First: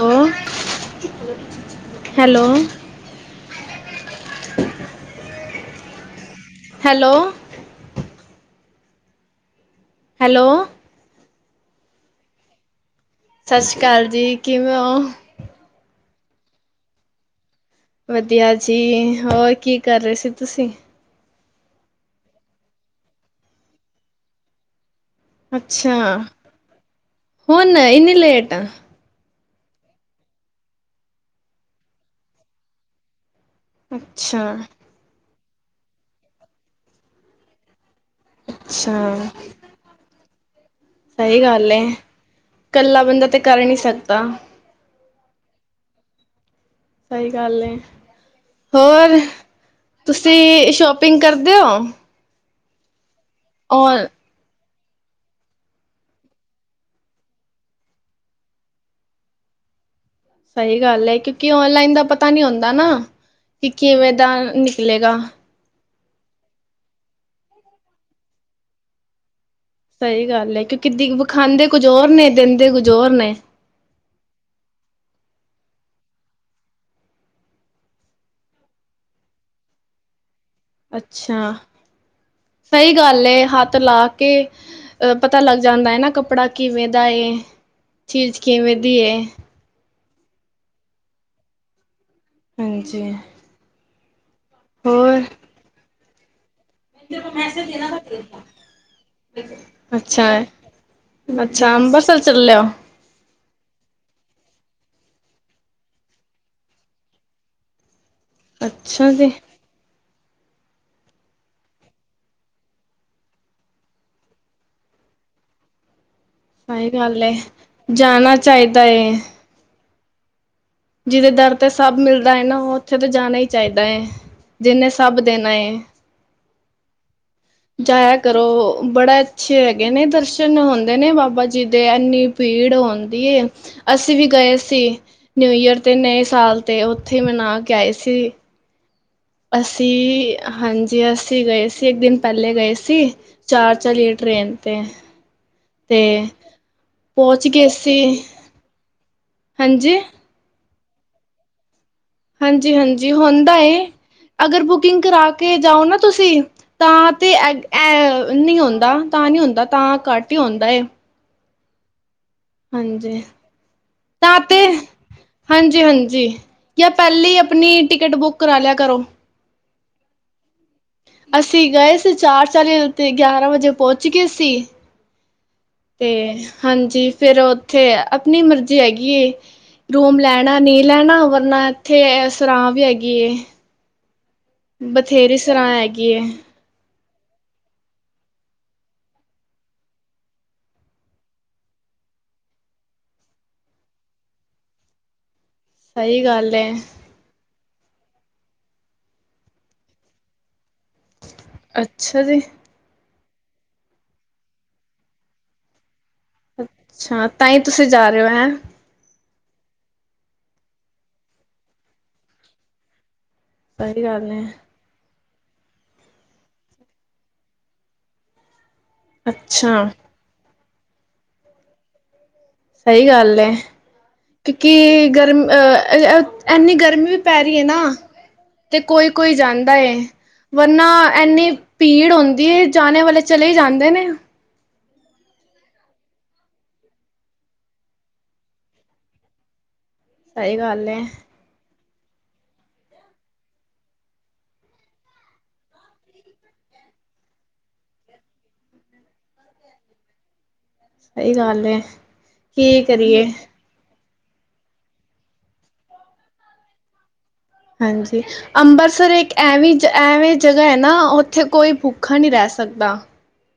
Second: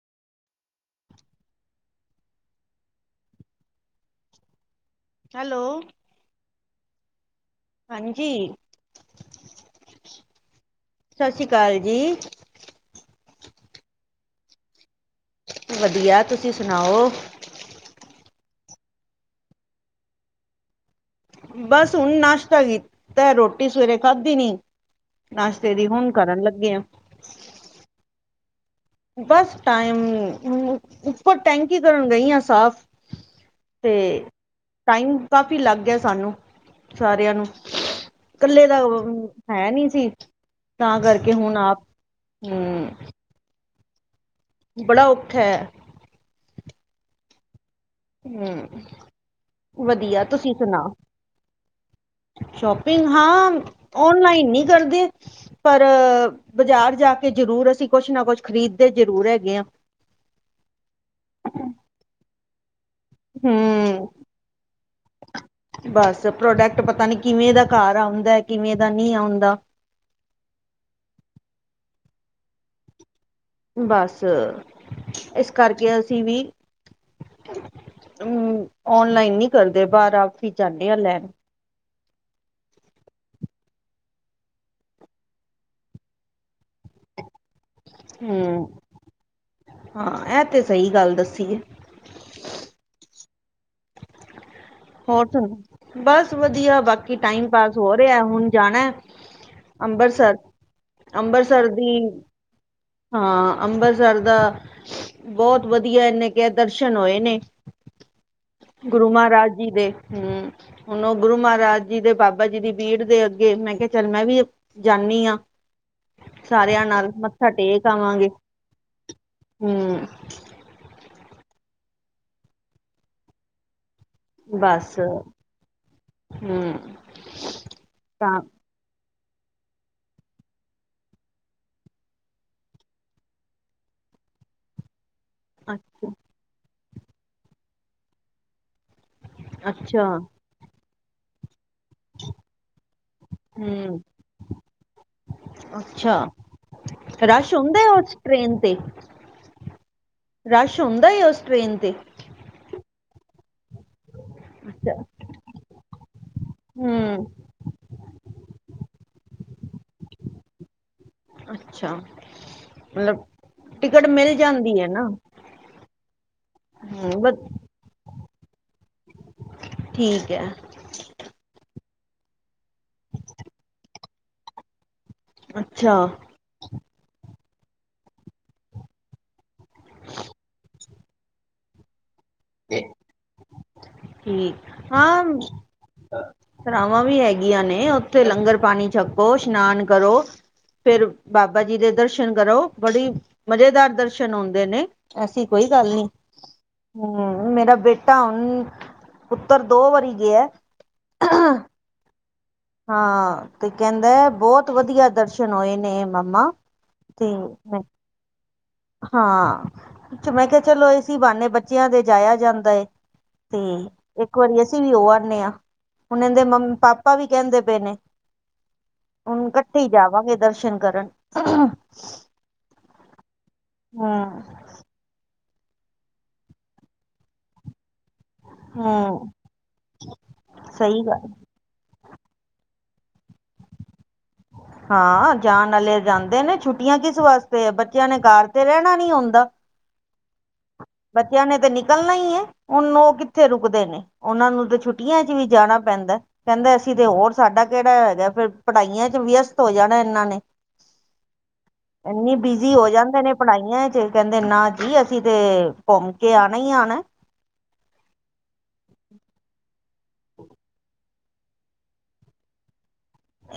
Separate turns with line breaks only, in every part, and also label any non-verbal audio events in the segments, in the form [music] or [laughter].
ਅ hello.
Hello
hello
ਹਾਂਜੀ
hello
ਸਤਿ ਸ਼੍ਰੀ ਅਕਾਲ ਜੀ।
ਸਤਿ ਸ਼੍ਰੀ ਅਕਾਲ ਜੀ ਕਿਵੇਂ ਹੋ।
ਵਧੀਆ ਤੁਸੀਂ ਸੁਣਾਓ।
ਵਧੀਆ ਜੀ ਹੋਰ ਕੀ ਕਰ ਰਹੇ ਸੀ ਤੁਸੀਂ।
ਬਸ ਹੁਣ ਨਾਸ਼ਤਾ ਕੀਤਾ ਰੋਟੀ ਸਵੇਰੇ ਖਾਧੀ ਨੀ। ਨਾਸ਼ਤੇ ਦੀ ਹੁਣ ਕਰਨ ਲੱਗੇ ਆਂ।
ਹੁਨ ਇਨੀ ਲੇਟ।
ਬਸ ਟਾਈਮ ਉ ਉੱਪਰ ਟੈਂਕੀ ਕਰਨ ਗਈ ਹਾਂ ਸਾਫ਼। ਤੇ
ਅੱਛਾ।
ਟਾਈਮ ਕਾਫੀ ਲੱਗ ਗਿਆ ਸਾਨੂੰ ਸਾਰਿਆਂ ਨੂੰ। ਇਕੱਲੇ ਦਾ
ਅੱਛਾ,
ਹੈ ਨੀ ਸੀ। ਤਾਂ ਕਰਕੇ
ਸਹੀ
ਹੁਣ
ਗੱਲ ਐ।
ਆਪ
ਕੱਲਾ
ਹਮ
ਬੰਦਾ ਤੇ ਕਰ ਨੀ ਸਕਦਾ।
ਬੜਾ ਔਖਾ ਐ।
ਸਹੀ ਗੱਲ ਹੈ।
ਹਮ
ਹੋਰ,
ਵਧੀਆ
ਤੁਸੀਂ
ਸੁਣਾਓ
ਸ਼ੋਪਿੰਗ ਕਰਦੇ ਹੋ?
ਸ਼ੋਪਿੰਗ ਹਾਂ,
ਔਰ
ਓਨਲਾਈਨ ਨੀ ਕਰਦੇ। ਪਰ ਬਾਜ਼ਾਰ ਜਾ ਕੇ ਜ਼ਰੂਰ ਅਸੀਂ ਕੁਛ ਨਾ ਕੁਛ ਖਰੀਦਦੇ ਜ਼ਰੂਰ ਹੈਗੇ ਹਾਂ।
ਸਹੀ ਗੱਲ ਹੈ ਕਿਉਂਕਿ ਔਨਲਾਈਨ ਦਾ ਪਤਾ ਨੀ ਹੁੰਦਾ ਨਾ ਕਿ
ਹਮ
ਕਿਵੇਂ ਦਾ ਨਿਕਲੇਗਾ।
ਬਸ ਪ੍ਰੋਡਕਟ ਪਤਾ ਨੀ ਕਿਵੇਂ ਦਾ ਘਰ ਆਉਂਦਾ ਕਿਵੇਂ ਦਾ ਨਹੀਂ ਆਉਂਦਾ।
ਸਹੀ ਗੱਲ ਹੈ ਕਿਉਂਕਿ ਵਿਖਾਂਦੇ ਕੁਝ ਹੋਰ ਨੇ ਦਿੰਖਾਂਦੇ ਕੁਝ ਹੋਰ ਨੇ।
ਬਸ ਇਸ ਕਰਕੇ ਅਸੀਂ ਵੀ ਹੂੰ ਔਨਲਾਈਨ ਨੀ ਕਰਦੇ ਬਾਹਰ। ਹੀ ਜਾਂਦੇ ਆ ਲੈਣ
ਅੱਛਾ ਸਹੀ ਗੱਲ ਹੱਥ ਲਾ ਕੇ ਅ ਪਤਾ ਲੱਗ ਜਾਂਦਾ ਹੈ ਨਾ ਕੱਪੜਾ ਕਿਵੇਂ ਦਾ ਇਹ
ਹਮ ਹਾਂ ਇਹ ਤੇ ਸਹੀ ਗੱਲ ਦੱਸੀ ਹੈ।
ਹਾਂਜੀ
ਹੋਰ ਸੁਣਾਓ ਬਸ ਵਧੀਆ। ਬਾਕੀ ਟਾਈਮ ਪਾਸ ਹੋ ਰਿਹਾ ਹੁਣ ਜਾਣਾ
ਅੱਛਾ
ਅੰਬਰਸਰ।
ਹੈ।
ਅੰਬਰਸਰ
ਅੱਛਾ
ਦੀ
ਅੰਬਰਸਰ ਚੱਲੇ ਹੋ
ਹਾਂ ਅੰਮ੍ਰਿਤਸਰ ਦਾ ਬਹੁਤ ਵਧੀਆ ਇਹਨੇ ਕਿਹਾ ਦਰਸ਼ਨ ਹੋਏ ਨੇ। ਗੁਰੂ ਮਹਾਰਾਜ ਜੀ ਦੇ ਹਮ। ਹੁਣ ਉਹ ਗੁਰੂ ਮਹਾਰਾਜ ਜੀ ਦੇ ਬਾਬਾ ਜੀ ਦੀ ਬੀੜ ਦੇ ਅੱਗੇ ਮੈਂ ਕਿਹਾ ਚੱਲ ਮੈਂ ਵੀ ਜਾਂਦੀ ਹਾਂ ਸਾਰਿਆਂ
ਸਹੀ
ਨਾਲ
ਗੱਲ ਏ
ਮੱਥਾ ਟੇਕ ਆਵਾਂਗੇ।
ਜਾਣਾ ਚਾਹੀਦਾ ਏ
ਹਮ।
ਜਿਹਦੇ ਡਰ ਤੇ ਸਭ ਮਿਲਦਾ ਹੈ, ਨਾ ਉਹ ਉੱਥੇ ਤਾਂ ਜਾਣਾ ਹੀ ਚਾਹੀਦਾ ਹੈ।
ਬਸ ਹ।
ਜਾਇਆ ਕਰੋ ਬੜਾ ਅੱਛੇ ਹੈਗੇ ਨੇ ਦਰਸ਼ਨ ਹੁੰਦੇ ਨੇ, ਬਾਬਾ ਜੀ ਦੇ ਇੰਨੀ ਭੀੜ ਹੁੰਦੀ। ਅਸੀਂ ਵੀ ਗਏ ਸੀ ਨਿਊ-ਈਅਰ ਤੇ
ਅੱਛਾ
ਨਏਂ ਸਾਲ ਤੇ ਉੱਥੇ ਮਨਾ ਕੇ ਆਏ ਸੀ।
ਅੱਛਾ
ਅਸੀਂ ਹਾਂਜੀ ਅਸੀਂ ਗਏ। ਅ ਇੱਕ ਦਿਨ ਪਹਿਲੇ ਗਏ ਸੀ ਚਾਰ
ਹੂੰ
ਚੱਲੀਏ ਟ੍ਰੇਨ ਤੇ। ਤੇ
ਅੱਛਾ
ਪਹੁੰਚ
ਰਸ਼
ਗਏ
ਹੁੰਦਾ
ਸੀ।
[inaudible]
ਹਾਂਜੀ।
ਰਸ਼ ਹੁੰਦਾ ਏ ਉਸ ਟ੍ਰੇਨ 'ਤੇ।
ਹਾਂਜੀ ਹਾਂਜੀ ਹੁੰਦਾ ਅਗਰ
ਅੱਛਾ
ਬੁਕਿੰਗ ਕਰਾ ਕੇ ਜਾਓ ਨਾ ਤੁਸੀਂ ਤਾਂ
ਹੂੰ
ਤੇ ਇਹ ਨਹੀਂ ਹੁੰਦਾ ਤਾਂ ਨਹੀਂ ਹੁੰਦਾ ਤਾਂ ਘੱਟ ਹੀ ਹੁੰਦਾ।
ਅੱਛਾ।
ਹਾਂਜੀ।
ਮਤਲਬ ਟਿਕਟ ਮਿਲ
ਤਾਂ ਤੇ
ਜਾਂਦੀ ਹੈ ਨਾ।
ਹਾਂਜੀ ਹਾਂਜੀ ਜਾਂ
ਹੂੰ
ਪਹਿਲਾਂ ਹੀ
ਬਸ
ਆਪਣੀ ਟਿਕਟ ਬੁੱਕ ਕਰਾ ਲਿਆ ਕਰੋ।
ਠੀਕ ਹੈ।
ਅਸੀਂ ਗਏ ਸੀ ਚਾਰ ਚਾਲੀ ਤੇ ਗਿਆਰਾਂ ਵਜੇ ਪਹੁੰਚ ਗਏ ਸੀ।
ਅੱਛਾ
ਤੇ ਹਾਂਜੀ ਫੇਰ ਉੱਥੇ ਆਪਣੀ ਮਰਜ਼ੀ ਹੈਗੀ ਰੂਮ ਲੈਣਾ ਨਹੀਂ ਲੈਣਾ ਵਰਨਾ ਇੱਥੇ ਸਰਾਂ ਵੀ ਹੈਗੀ।
ਠੀਕ। ਹਾਂ
ਬਥੇਰੀ ਸਰਾਂ ਹੈਗੀ।
ਸਰਾਵਾਂ ਵੀ ਹੈਗੀਆਂ ਨੇ ਉੱਥੇ ਲੰਗਰ ਪਾਣੀ ਛੱਕੋ ਇਸ਼ਨਾਨ ਕਰੋ। ਫੇਰ ਬਾਬਾ ਜੀ ਦੇ ਦਰਸ਼ਨ ਕਰੋ ਬੜੀ ਮਜ਼ੇਦਾਰ ਦਰਸ਼ਨ ਆਉਂਦੇ ਨੇ। ਐਸੀ ਕੋਈ ਗੱਲ ਨੀ।
ਸਹੀ ਗੱਲ ਏ
ਹਮ ਮੇਰਾ ਬੇਟਾ ਹੁਣ ਪੁੱਤਰ ਦੋ ਵਾਰੀ ਗਿਆ।
ਅੱਛਾ ਜੀ।
ਹਾਂ ਤੇ ਕਹਿੰਦਾ ਬਹੁਤ ਵਧੀਆ ਦਰਸ਼ਨ ਹੋਏ ਨੇ ਮੰਮਾ
ਅੱਛਾ
ਤੇ
ਤਾਂ ਹੀ
ਮੈਂ
ਤੁਸੀਂ ਜਾ ਰਹੇ ਹੋ ਹੈਂ
ਹਾਂ ਮੈਂ ਕਿਹਾ ਚਲੋ ਅਏ ਸੀ ਬਹਾਨੇ ਬੱਚਿਆਂ ਦੇ ਜਾਇਆ ਜਾਂਦਾ ਏ ਤੇ
ਸਹੀ ਗੱਲ
ਇੱਕ
ਏ
ਵਾਰੀ ਅਸੀਂ ਵੀ ਉਹ ਆਦੇ ਹਾਂ ਹੁਣ ਇਹਦੇ ਪਾਪਾ ਵੀ ਕਹਿੰਦੇ ਪਏ ਨੇ ਹੁਣ ਇਕੱਠੇ
ਅੱਛਾ
ਜਾਵਾਂਗੇ ਦਰਸ਼ਨ ਕਰਨ
ਸਹੀ ਗੱਲ
ਹੂੰ
ਕਿਉਂਕਿ ਗਰਮ ਅਹ ਇਨੀ ਗਰਮੀ ਵੀ ਪੈ ਰਹੀ ਹੈ ਨਾ ਤੇ ਕੋਈ
ਹੂੰ
ਕੋਈ ਜਾਂਦਾ ਏ ਵਰਨਾ
ਸਹੀ ਗੱਲ
ਐਨੀ, ਭੀੜ ਹੁੰਦੀ ਏ ਜਾਣੇ ਵਾਲੇ ਚਲੇ ਜਾਂਦੇ ਨੇ।
ਹਾਂ ਜਾਣ ਵਾਲੇ ਜਾਂਦੇ ਨੇ ਛੁੱਟੀਆਂ ਕਿਸ ਵਾਸਤੇ ਆ ਬੱਚਿਆਂ ਨੇ ਘਰ ਤੇ ਰਹਿਣਾ ਨੀ ਆਉਂਦਾ
ਸਹੀ ਗੱਲ ਏ,
ਬੱਚਿਆਂ ਨੇ ਤੇ ਨਿਕਲਣਾ ਹੀ ਹੈ ਹੁਣ ਉਹ ਕਿੱਥੇ ਰੁਕਦੇ ਨੇ। ਉਹਨਾਂ ਨੂੰ ਤਾਂ ਛੁੱਟੀਆਂ ਚ ਵੀ ਜਾਣਾ ਪੈਂਦਾ। ਕਹਿੰਦੇ ਅਸੀਂ ਤੇ ਹੋਰ ਸਾਡਾ ਕਿਹੜਾ ਹੈਗਾ ਫਿਰ ਪੜ੍ਹਾਈਆਂ ਚ ਵਿਅਸਤ ਹੋ ਜਾਣਾ ਇਹਨਾਂ ਨੇ।
ਸਈ ਗੱਲ ਏ
ਇਨੀ ਬਿਜੀ
ਕੀ
ਹੋ ਜਾਂਦੇ
ਕਰੀਏ
ਨੇ ਪੜ੍ਹਾਈਆਂ ਚ। ਕਹਿੰਦੇ ਨਾ ਜੀ ਅਸੀਂ ਤੇ ਘੁੰਮ ਕੇ ਆਉਣਾ ਹੀ ਆਉਣਾ।
ਹਾਂਜੀ ਅੰਬ੍ਰਿਤਸਰ ਇੱਕ ਐਵੇਂ ਜ ਐਵੇਂ ਜਗ੍ਹਾ ਹੈ ਨਾ ਇੱਥੇ ਕੋਈ ਭੁੱਖਾ ਨੀ ਰਹਿ ਸਕਦਾ।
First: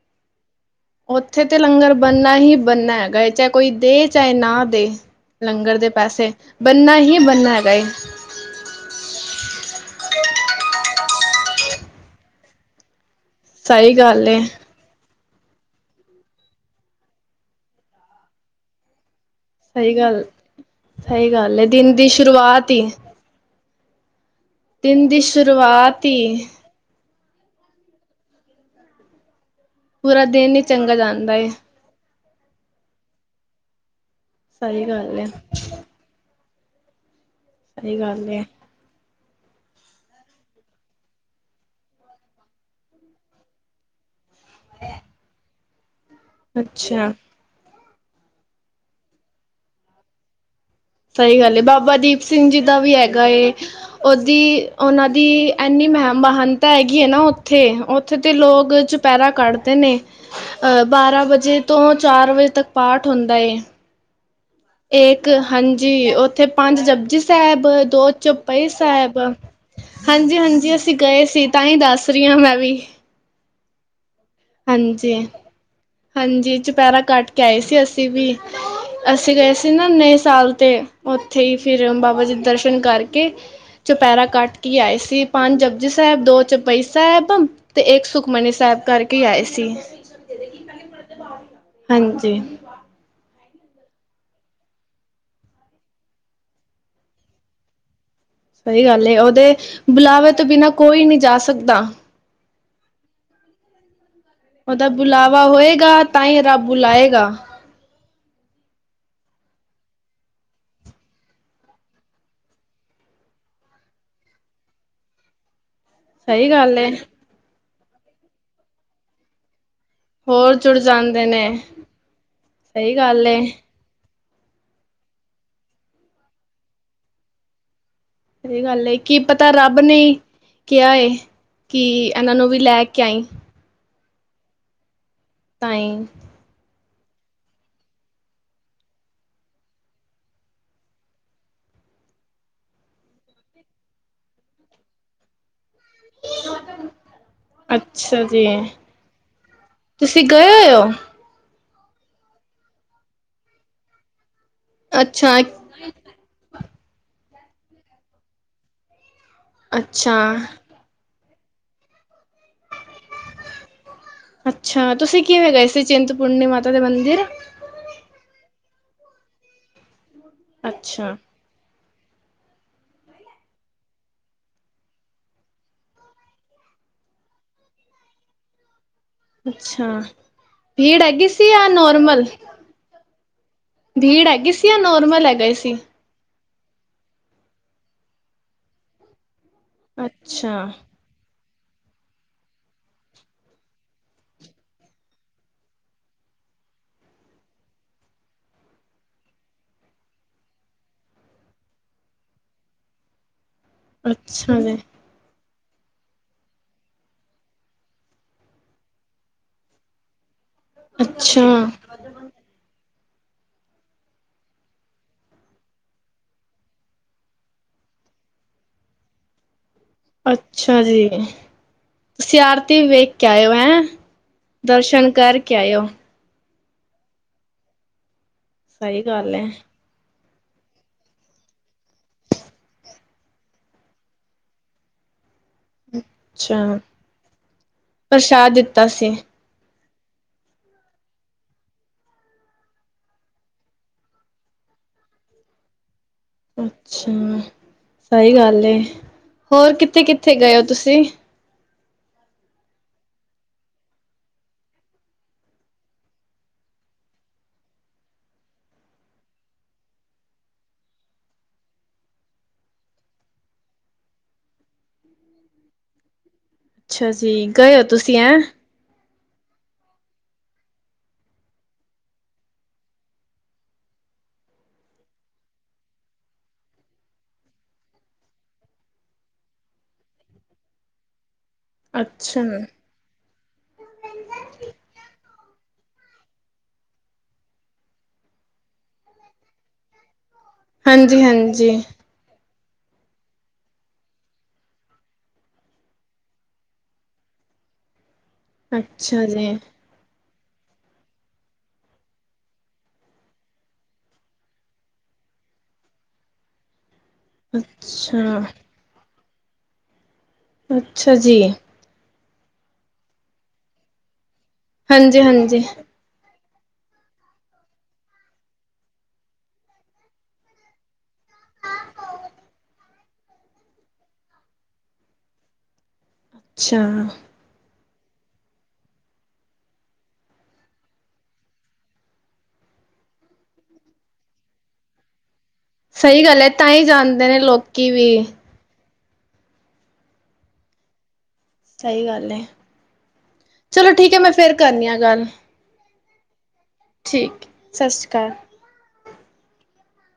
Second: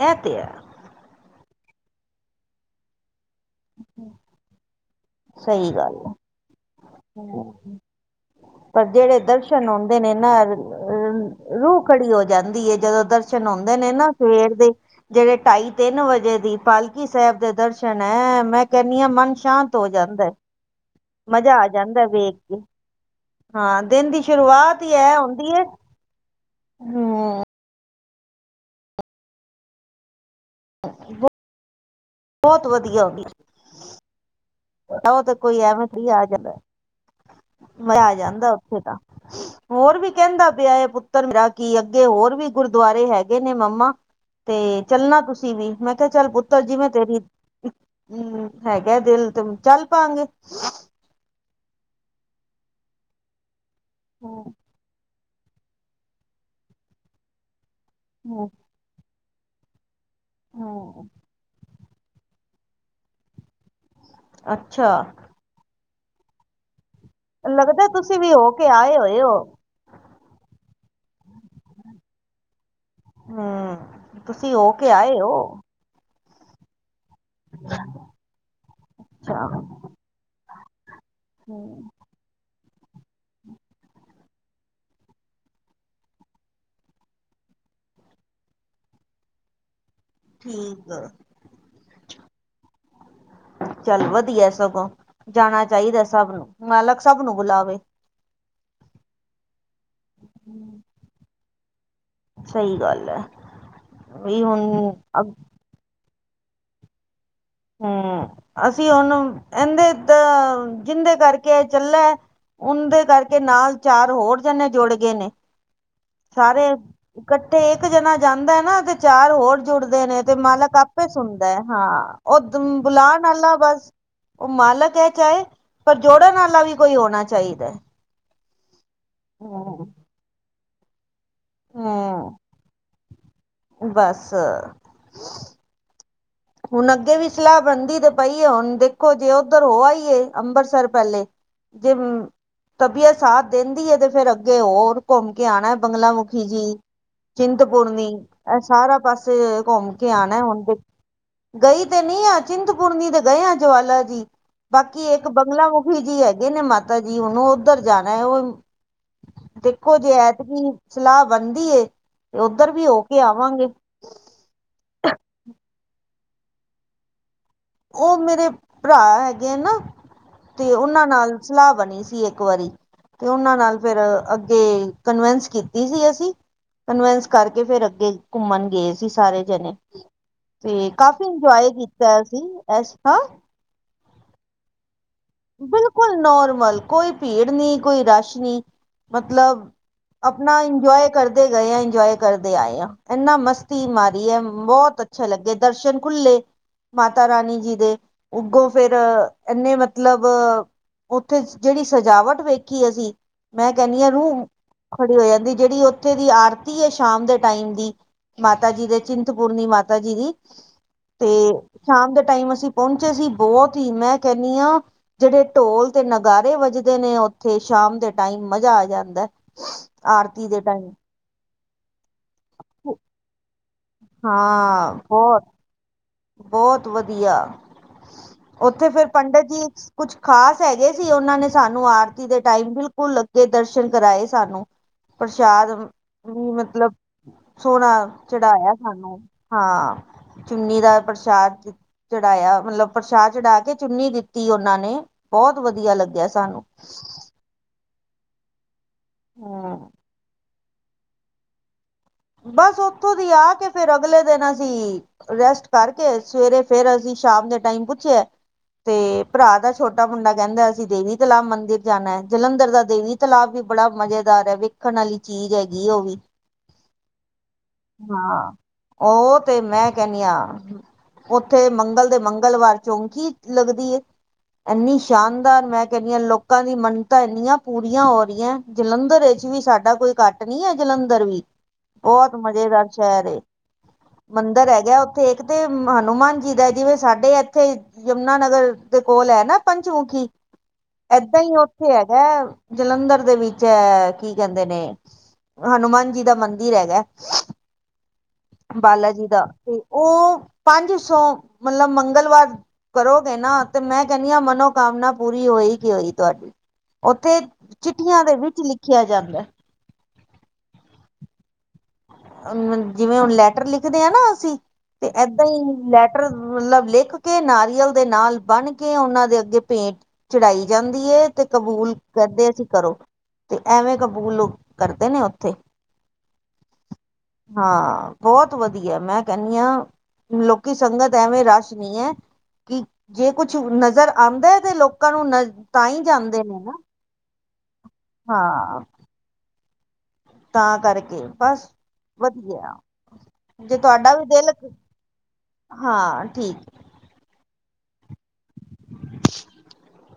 ਐਹ ਤੇ ਹੈ।
ਉੱਥੇ ਤੇ ਲੰਗਰ ਬਣਨਾ ਹੀ ਬਣਨਾ ਹੈਗਾ ਏ ਚਾਹੇ, ਕੋਈ ਦੇ ਚਾਹੇ ਨਾ ਦੇ
ਸਹੀ
ਲੰਗਰ ਦੇ
ਗੱਲ
ਪੈਸੇ ਬਣਨਾ ਹੀ
ਹੈ
ਬਣਨਾ ਹੈਗਾ ਵੇ।
ਪਰ ਜੇੜੇ ਦਰਸ਼ਨ ਹੋਂਦੇ ਨੇ ਨਾ ਰੂਹ ਖੜੀ ਹੋ ਜਾਂਦੀ ਹੈ ਜਦੋਂ ਦਰ
ਸਈ ਗੱਲ ਏ।
[unintelligible] ਜੇੜੇ ਢਾਈ ਤਿੰਨ ਵਜੇ ਦੀ ਪਾਲਕੀ ਸਾਹਿਬ ਦੇ ਦਰਸ਼ਨ ਹੈ ਮੈਂ ਕਹਿੰਨੀ ਆ ਮਨ ਸ਼ਾਂਤ ਹੋ ਜਾਂਦਾ ਹੈ।
ਸਹੀ
ਮਜ਼ਾ
ਗੱਲ ਏ
ਆ
ਦਿਨ
ਜਾਂਦਾ
ਦੀ
ਵੇਖ ਕੇ
ਸ਼ੁਰੂਆਤ ਈ,
ਹਾਂ ਦਿਨ ਦੀ ਸ਼ੁਰੂਆਤ ਹੀ
ਦਿਨ
ਇਹ
ਦੀ
ਹੁੰਦੀ ਹੈ
ਸ਼ੁਰੂਆਤ ਈ,
ਹਮ
ਪੂਰਾ ਦਿਨ ਈ ਚੰਗਾ ਜਾਂਦਾ ਏ।
ਬਹੁਤ ਵਧੀਆ ਹੋ ਗਈ।
ਸਹੀ ਗੱਲ
ਉਹ
ਏ
ਤੇ ਕੋਈ ਐਵੇਂ [unintelligible] ਆ ਜਾਂਦਾ
ਸਹੀ
ਮਜ਼ਾ ਆ
ਗੱਲ ਏ
ਜਾਂਦਾ ਓਥੇ ਤਾਂ। ਹੋਰ ਵੀ ਕਹਿੰਦਾ ਪਿਆ ਏ ਪੁੱਤਰ ਮੇਰਾ ਕੀ ਅੱਗੇ ਹੋਰ ਵੀ ਗੁਰਦੁਆਰੇ ਹੈਗੇ ਨੇ ਮੰਮਾ। ਤੇ ਚੱਲਣਾ ਤੁਸੀਂ ਵੀ ਮੈਂ ਮੈਂ ਕਹਯਾ ਚੱਲ ਪੁੱਤਰ ਜੀਵੇੈਂ
ਅੱਛਾ
ਤੇਰੀ ਹਮ ਹੈਗਾ ਦਿਲ ਤੇ ਚੱਲ ਪਾਂਗੇ।
ਸਹੀ ਗੱਲ ਏ ਬਾਬਾ ਦੀਪ ਸਿੰਘ ਜੀ ਦਾ ਵੀ ਹੈਗਾ ਏ ਉਹਦੀ,
ਹੂੰ
ਉਹਨਾਂ ਦੀ ਐਨੀ ਮਹ ਮਹਾਨਤਾ ਹੈਗੀ ਏ ਨਾ ਉੱਥੇ ਉੱਥੇ ਦੇ
ਹੂੰ
ਲੋਗ ਚੁਪਹਿਰਾ ਪੈਰਾਂ ਕੱਢਦੇ ਨੇ
ਹੂੰ,
ਬਾਰ੍ਹਾਂ ਵਜੇ ਤੋਂ ਚਾਰ ਵਜੇ ਤੱਕ ਪਾਠ ਹੁੰਦਾ ਏ।
ਅੱਛਾ।
ਇੱਕ ਹਾਂਜੀ ਉੱਥੇ ਪੰਜ ਜਪਜੀ ਸਾਹਿਬ
ਲੱਗਦਾ
ਦੋ
ਤੁਸੀਂ ਵੀ ਹੋ ਕੇ
ਚੌਪਈ
ਆਏ
ਸਾਹਿਬ।
ਹੋਏ ਹੋ।
ਹਾਂਜੀ ਹਾਂਜੀ ਅਸੀਂ ਗਏ ਸੀ ਤਾਂ ਹੀ ਦੱਸ ਰਹੀ ਆਂ ਮੈਂ ਵੀ।
ਹਮ ਤੁਸੀਂ ਹੋ ਕੇ
ਹਾਂਜੀ
ਆਏ ਔ?
ਹਾਂਜੀ ਚੁਪਹਿਰਾ ਕੱਟ ਕੇ ਆਏ ਸੀ ਅਸੀਂ ਵੀ ਅਸੀਂ
ਅੱਛਾ।
ਗਏ ਸੀ ਨਾ ਨਏ ਸਾਲ ਤੇ। ਉੱਥੇ ਹੀ ਫਿਰ
ਹੂੰ
ਬਾਬਾ ਜੀ ਦੇ ਦਰਸ਼ਨ ਕਰਕੇ ਚੁਪਹਿਰਾ ਕੱਟ ਕੇ ਆਏ ਸੀ ਪੰਜ ਜਬਜੀ ਸਾਹਿਬ ਦੋ ਚਪਈ ਸਾਹਿਬ ਤੇ ਇੱਕ ਸੁਖਮਨੀ ਸਾਹਿਬ ਕਰਕੇ ਕੇ ਆਏ ਸੀ।
ਠੀਕ।
ਹਾਂਜੀ [unintelligible]
ਚੱਲ ਵਧੀਆ ਸਗੋਂ ਜਾਣਾ ਚਾਹੀਦਾ ਸਭ ਨੂੰ ਮਾਲਕ ਸਭ ਨੂੰ ਬੁਲਾਵੇ।
ਸਹੀ ਗੱਲ ਏ ਉਹਦੇ ਬੁਲਾਵੇ ਤੋਂ ਬਿਨਾਂ ਕੋਈ ਨੀ ਜਾ ਸਕਦਾ।
ਸਹੀ ਗੱਲ ਹੈ। ਵੀ ਹੁਣ
ਉਹਦਾ ਬੁਲਾਵਾ ਹੋਏਗਾ ਤਾਂ ਹੀ ਰੱਬ ਬੁਲਾਏਗਾ।
ਹਮ ਅਸੀਂ ਹੁਣ ਅਹਦੇ ਤਾਂ ਜਿੰਦੇ ਕਰਕੇ ਇਹ ਚੱਲਾ, ਉਨੰਦੇ ਕਰਕੇ ਨਾਲ ਚਾਰ ਹੋਰ ਜਣੇ ਜੁੜ ਗੇ ਨੇ।
ਸਹੀ
ਸਾਰੇ
ਗੱਲ ਏ
ਇਕੱਠੇ ਇੱਕ ਜਣਾ ਜਾਂਦਾ ਹੈ ਨਾ ਤੇ ਚਾਰ ਹੋਰ, ਜੁੜਦੇ ਨੇ ਤੇ
ਹੋਰ
ਮਾਲਕ
ਜੁੜ
ਆਪੇ
ਜਾਂਦੇ
ਸੁਣਦਾ
ਨੇ
ਹੈ ਹਾਂ ਉਹ
ਸਹੀ
ਬੁਲਾਣ
ਗੱਲ ਏ
ਆਲਾ ਬਸ ਉਹ ਮਾਲਕ ਹੈ ਚਾਹੇ ਪਰ ਜੋੜਨ ਵਾਲਾ ਵੀ ਕੋਈ ਹੋਣਾ ਚਾਹੀਦਾ।
ਸਹੀ ਗੱਲ ਏ ਕੀ ਪਤਾ ਰੱਬ ਨੇ ਕਿਆ ਏ ਕਿ ਇਹਨਾਂ
ਹਮ
ਨੂੰ ਵੀ ਲੈ ਕੈਂਅਈ
ਬਸ
ਤਾਂਹੀ
ਹੁਣ ਅੱਗੇ ਵੀ ਸਲਾਹ ਬਣਦੀ ਤੇ ਪਈ ਐ ਹੁਣ ਦੇਖੋ ਜੇ ਉਧਰ ਹੋ ਆਈਏ ਅੰਬਰਸਰ ਪੈਲੇ ਜੇ ਤਬੀਅਤ ਸਾਥ ਦਿੰਦੀ ਹੈ ਤੇ ਫੇਰ ਅੱਗੇ ਹੋਰ ਘੁੰਮ ਕੇ ਆਣਾ। ਬੰਗਲਾ ਮੁਖੀ ਜੀ। ਚਿੰਤਪੂਰਨੀ
ਅੱਛਾ ਜੀ,
ਇਹ ਸਾਰਾ ਪਾਸੇ ਘੁੰਮ ਕੇ
ਤੁਸੀਂ
ਆਣਾ
ਗਏ
ਹੁਣ
ਹੋਏ
ਤੇ
ਹੋ?
ਗਈ ਤੇ ਨੀ ਆ ਚਿੰਤਪੂਰਨੀ ਤੇ ਗਏ ਆ ਜਵਾਲਾ ਜੀ ਬਾਕੀ ਇੱਕ
ਅੱਛਾ,
ਬੰਗਲਾ ਬਿਜੀ ਹੈਗੇ ਨੇ ਮਾਤਾ ਜੀ ਹੁਣ ਉਧਰ ਜਾਣਾ ਹੈ ਓ ਦੇਖੋ ਜੇ
ਅੱਛਾ।
ਐਤਕੀ ਸਲਾਹ ਬਣਦੀ ਏ ਉਧਰ ਵੀ ਹੋ ਕੇ ਆਵਾਂਗੇ।
ਅੱਛਾ ਤੁਸੀਂ ਕਿਵੇਂ ਗਏ ਸੀ ਚਿੰਤਪੂਰਨੀ ਮਾਤਾ ਦੇ ਮੰਦਿਰ
ਉਹ ਮੇਰੇ ਭਰਾ ਹੈਗੇ ਨਾ ਤੇ ਉਹਨਾਂ
ਅੱਛਾ।
ਨਾਲ ਸਲਾਹ ਬਣੀ ਸੀ ਇੱਕ ਵਰੀ ਤੇ ਉਹਨਾਂ ਨਾਲ ਫਿਰ ਅੱਗੇ ਕਨਵਿੰਸ ਕੀਤੀ ਸੀ ਅਸੀ ਕਨਵਿੰਸ ਕਰਕੇ ਫਿਰ ਅੱਗੇ ਘੁੰਮਣ ਗਏ ਸੀ। ਸਾਰੇ ਜਣੇ
ਅੱਛਾ,
ਤੇ
ਭੀੜ
ਕਾਫ਼ੀ
ਹੈਗੀ ਸੀ ਜਾਂ
ਇੰਜੋਏ ਕੀਤਾ
ਨੋਰਮਲ?
ਅਸੀਂ ਇਸ, ਹਾਂ!
ਭੀੜ ਹੇਗੀ ਸੀ ਜਾਂ ਨਾਰਮਲ ਹੇਗਾ ਈ ਸੀ?
ਬਿਲਕੁਲ ਨਾਰਮਲ, ਕੋਈ ਭੀੜ ਨਈਂ, ਕੋਈ ਰਸ਼ ਨਈਂ ਮਤਲਬ ਆਪਣਾ
ਅੱਛਾ,
ਇੰਜੋਏ ਕਰਦੇ ਗਏ ਆਂ, ਇੰਜੋਏ ਕਰਦੇ ਆਏ ਆਂ। ਇੰਨਾਂ ਮਸਤੀ ਮਾਰੀ ਏ, ਬਹੁਤ ਚਲ ਅੱਗੇ ਦਰਸ਼ਨ ਖੁੱਲੇ ਮਾਤਾ ਰਾਣੀ ਜੀ ਦੇ ਉੱਗੋ ਫੇਰ ਏਨੇ ਵ, ਮਤਲਬ ਉੱਥੇ ਜਿਹੜੀ ਸਜਾਵਟ ਵੇਖੀ ਅਸੀਂ ਮੈਂ ਕਹਿਣੀ ਆਂ ਰੂਹ,
ਅੱਛਾ ਜੀ,
ਖੜੀ ਹੋ ਜਾਂਦੀ ਐ ਜਿਹੜੀ ਉੱਥੇ ਦੀ ਆਰਤੀ ਏ ਸ਼ਾਮ ਦੇ ਟਾਈਮ ਦੀ। ਮਾਤਾ ਜੀ ਦੇ ਚਿੰਤਪੂਰਨੀ ਮਾਤਾ ਜੀ ਦੀ। ਤੇ
ਅੱਛਾ।
ਸ਼ਾਮ ਦੇ ਟਾਈਮ ਅਸੀਂ ਪਹੁੰਚੇ ਸੀ, ਬਹੁਤ ਹੀ, ਮੈਂ ਕਹਿੰਨੀ ਹਾਂ। ਜਿਹੜੇ ਢੋਲ ਤੇ ਨਗਾਰੇ ਵੱਜਦੇ ਨੇ, ਉੱਥੇ ਸ਼ਾਮ ਦੇ ਟਾਈਮ ਮਜ਼ਾ ਆ ਜਾਂਦਾ ਹੈ।
ਅੱਛਾ ਜੀ, ਤੁਸੀ ਆਰਤੀ ਵੇਖ ਕੇ ਆਏ ਓ ਹੈਂ। ਦਰਸ਼ਨ ਕਾਰਕੇ ਆਏ ਓ।
ਬੋਤ ਵਦੀਆ, ਓਥੇ
ਸਹੀ
ਫੇਰ
ਗੱਲ
ਪੰਡਤ
ਹੈ।
ਜੀ। ਕੁਝ ਖ਼ਾਸ ਹੈਗੇ ਸੀ। ਉਹਨਾਂ ਨੇ ਸਾਨੂੰ ਆਰਤੀ ਦੇ ਟਾਈਮ ਬਿਲਕੁਲ ਨੇੜੇ ਤੋਂ ਦਰਸ਼ਨ ਕਰਵਾਏ। ਪ੍ਰਸ਼ਾਦ ਵੀ
ਅੱਛਾ,
ਮਤਲਬ ਸੋਹਣਾ
ਪ੍ਰਸ਼ਾਦ
ਚੜ੍ਹਾਇਆ
ਦਿੱਤਾ ਸੀ,
ਸਾਨੂੰ ਹਾਂ, ਚੁੰਨੀ ਦਾ ਪ੍ਰਸ਼ਾਦ ਚੜ੍ਹਾਇਆ ਮਤਲਬ ਪ੍ਰਸ਼ਾਦ ਚੜ੍ਹਾ ਕੇ ਚੁੰਨੀ ਦਿੱਤੀ ਉਹਨਾਂ ਨੇ, ਬਹੁਤ ਵਧੀਆ ਲੱਗਿਆ। ਸਾਨੂੰ
ਅੱਛਾ। ਸਹੀ ਗੱਲ ਹੈ। ਹੋਰ
ਹੂੰ
ਕਿੱਥੇ-ਕਿੱਥੇ ਗਏ ਹੋ ਤੁਸੀਂ?
ਬਸ ਉੱਥੋਂ ਦੀ ਆ ਕੇ ਫੇਰ ਅਗਲੇ ਦਿਨ ਅਸੀਂ ਰੈਸਟ ਕਰਕੇ। ਸਵੇਰੇ ਫੇਰ ਅਸੀਂ ਸ਼ਾਮ ਦੇ ਟਾਈਮ ਪੁੱਛਿਆ। ਤੇ ਭਰਾ ਦਾ ਛੋਟਾ ਮੁੰਡਾ ਕਹਿੰਦਾ ਹੈ। ਅਸੀਂ ਦੇਵੀ ਤਲਾਬ ਮੰਦਿਰ ਜਾਣਾ ਹੈ। ਜਲੰਧਰ ਦਾ ਤਲਾਬ ਵੀ ਬੜਾ ਮਜ਼ੇਦਾਰ ਐ, ਵੇਖਣ ਵਾਲੀ ਚੀਜ਼ ਹੈਗੀ ਉਹ ਵੀ
ਅੱਛਾ ਜੀ। ਗਏ ਹੋ ਤੁਸੀਂ ਹੈਂ।
ਹਾਂ, ਉਹ ਤੇ ਮੈਂ ਕਹਿਣੀ ਆਂ ਉੱਥੇ ਮੰਗਲ ਦੇ ਮੰਗਲਵਾਰ ਚੌਂਕੀ ਈ ਲੱਗਦੀ ਐ। ਇੰਨੀ ਸ਼ਾਨਦਾਰ ਮੈਂ ਕਹਿਦੀ ਆ ਲੋਕਾਂ ਦੀ ਮੰਨਤਾਂ ਇੰਨੀਆਂ ਪੂਰੀਆਂ ਹੋ ਰਹੀਆਂ ਜਲੰਧਰ ਇੱਚ ਵੀ ਸਾਡਾ ਕੋਈ ਕੱਟ ਨਈਂ ਐ ਜਲੰਧਰ ਵੀ ਬਹੁਤ
ਅੱਛਾ
ਮਜ਼ੇਦਾਰ ਸ਼ਹਿਰ ਏ। ਮੰਦਿਰ ਹੈਗਾ ਉਥੇ ਇਕ ਤੇ ਹਨੂੰਮਾਨ ਜੀ ਦਾ ਜਿਵੇ ਸਾਡੇ ਇਥੇ ਯਮੁਨਾਾਨਗਰ ਦੇ ਕੋਲ ਹੈ ਨਾ ਪੰਚਮੁਖੀ ਏਦਾਂ ਹੀ
ਹਾਂਜੀ-ਹਾਂਜੀ
ਉਥੇ ਹੈ। ਹੈ ਜਲੰਧਰ ਦੇ ਵਿਚ ਕੀ ਕਹਿਦੇ ਨੇ ਹਨੂੰਮਾਨ ਜੀ ਦਾ ਮੰਦਿਰ ਦਿਰ ਹੈਗਾ। ਬਾਲਾ ਜੀ ਦਾ ਤੇ ਉਹ ਪੰਜ ਸੋ ਮਤਲਬ ਮੰਗਲਵਾਰ ਕਰੋਗੇ ਨਾ ਤੇ ਮੈਂ ਕਹਿਨੀ ਆ ਮਨੋਕਾਮਨਾ ਪੂਰੀ ਹੋਏਗੀ ਹੋਏਗੀ ਤੁਵਾਡੀ। ਉਥੇ ਚਿੱਠੀਆਂ ਦੇ
ਅੱਛਾ,
ਵਿਚ ਲਿਖਿਆ ਜਾਦਾ ਹੈ।
ਅੱਛਾ ਜੀ
ਜਿਵੇ ਹੁਣ ਲੈਟਰ ਲਿਖਦੇ ਆਂ ਨਾ ਅਸੀ ਤੇ ਏਦਾਂ ਹੀ
ਹਾਂਜੀ-ਹਾਂਜੀ
ਲੈਟਰ ਮਤਲਬ ਲਿਖ ਕੇ ਨਾਰੀਅਲ ਦੇ ਨਾਲ ਬਣ ਕੇ ਉਹਨਾਂ ਦੇ ਅਗੇ ਭੇਟ ਚੜਾਈ ਜਾਂਦੀ ਐ ਤੇ ਕਬੂਲ ਕਹਿੰਦੇ ਅਸੀ ਕਰੋ। ਤੇ ਐਵੇਂ ਕਬੂਲ ਕਰਦੇ ਨੇ ਉੱਥੇ
ਅੱਛਾ
ਹਾਂ ਬਹੁਤ ਵਧੀਆ ਮੈਂ ਕਹਿੰਦੀ ਹਾਂ ਲੋਕੀ ਸੰਗਤ ਐਵੇ ਰਸ਼ ਨਹੀ ਹੈ। ਜੇ ਕੁਛ ਨਜ਼ਰ ਆਉਦਾ ਹੈ। ਤੇ ਲੋਕਾਂ ਨੂੰ ਨ ਤਾਂ ਹੀ
ਸਹੀ ਗੱਲ
ਜਾਂਦੇ
ਏ
ਨੇ
ਤਾਂ
ਨਾ
ਹੀ ਜਾਣਦੇ ਨੇ ਲੋਕੀ ਵੀ
ਹਾਂ- ਤਾਂ ਕਰਕੇ ਬਸ
ਸਹੀ ਗੱਲ ਹੈ
ਵਧੀਆ ਜੇ
ਚਲੋ ਠੀਕ
ਤੁਹਾਡਾ
ਹੈ
ਵੀ
ਮੈਂ
ਦਿਲ
ਫੇਰ ਕਰਨੀ ਆ ਗੱਲ
ਹਾਂ ਠੀਕ ਹੈ।
ਠੀਕ ਹੈ ਸਤਿ ਸ਼੍ਰੀ ਅਕਾਲ
[inaudible]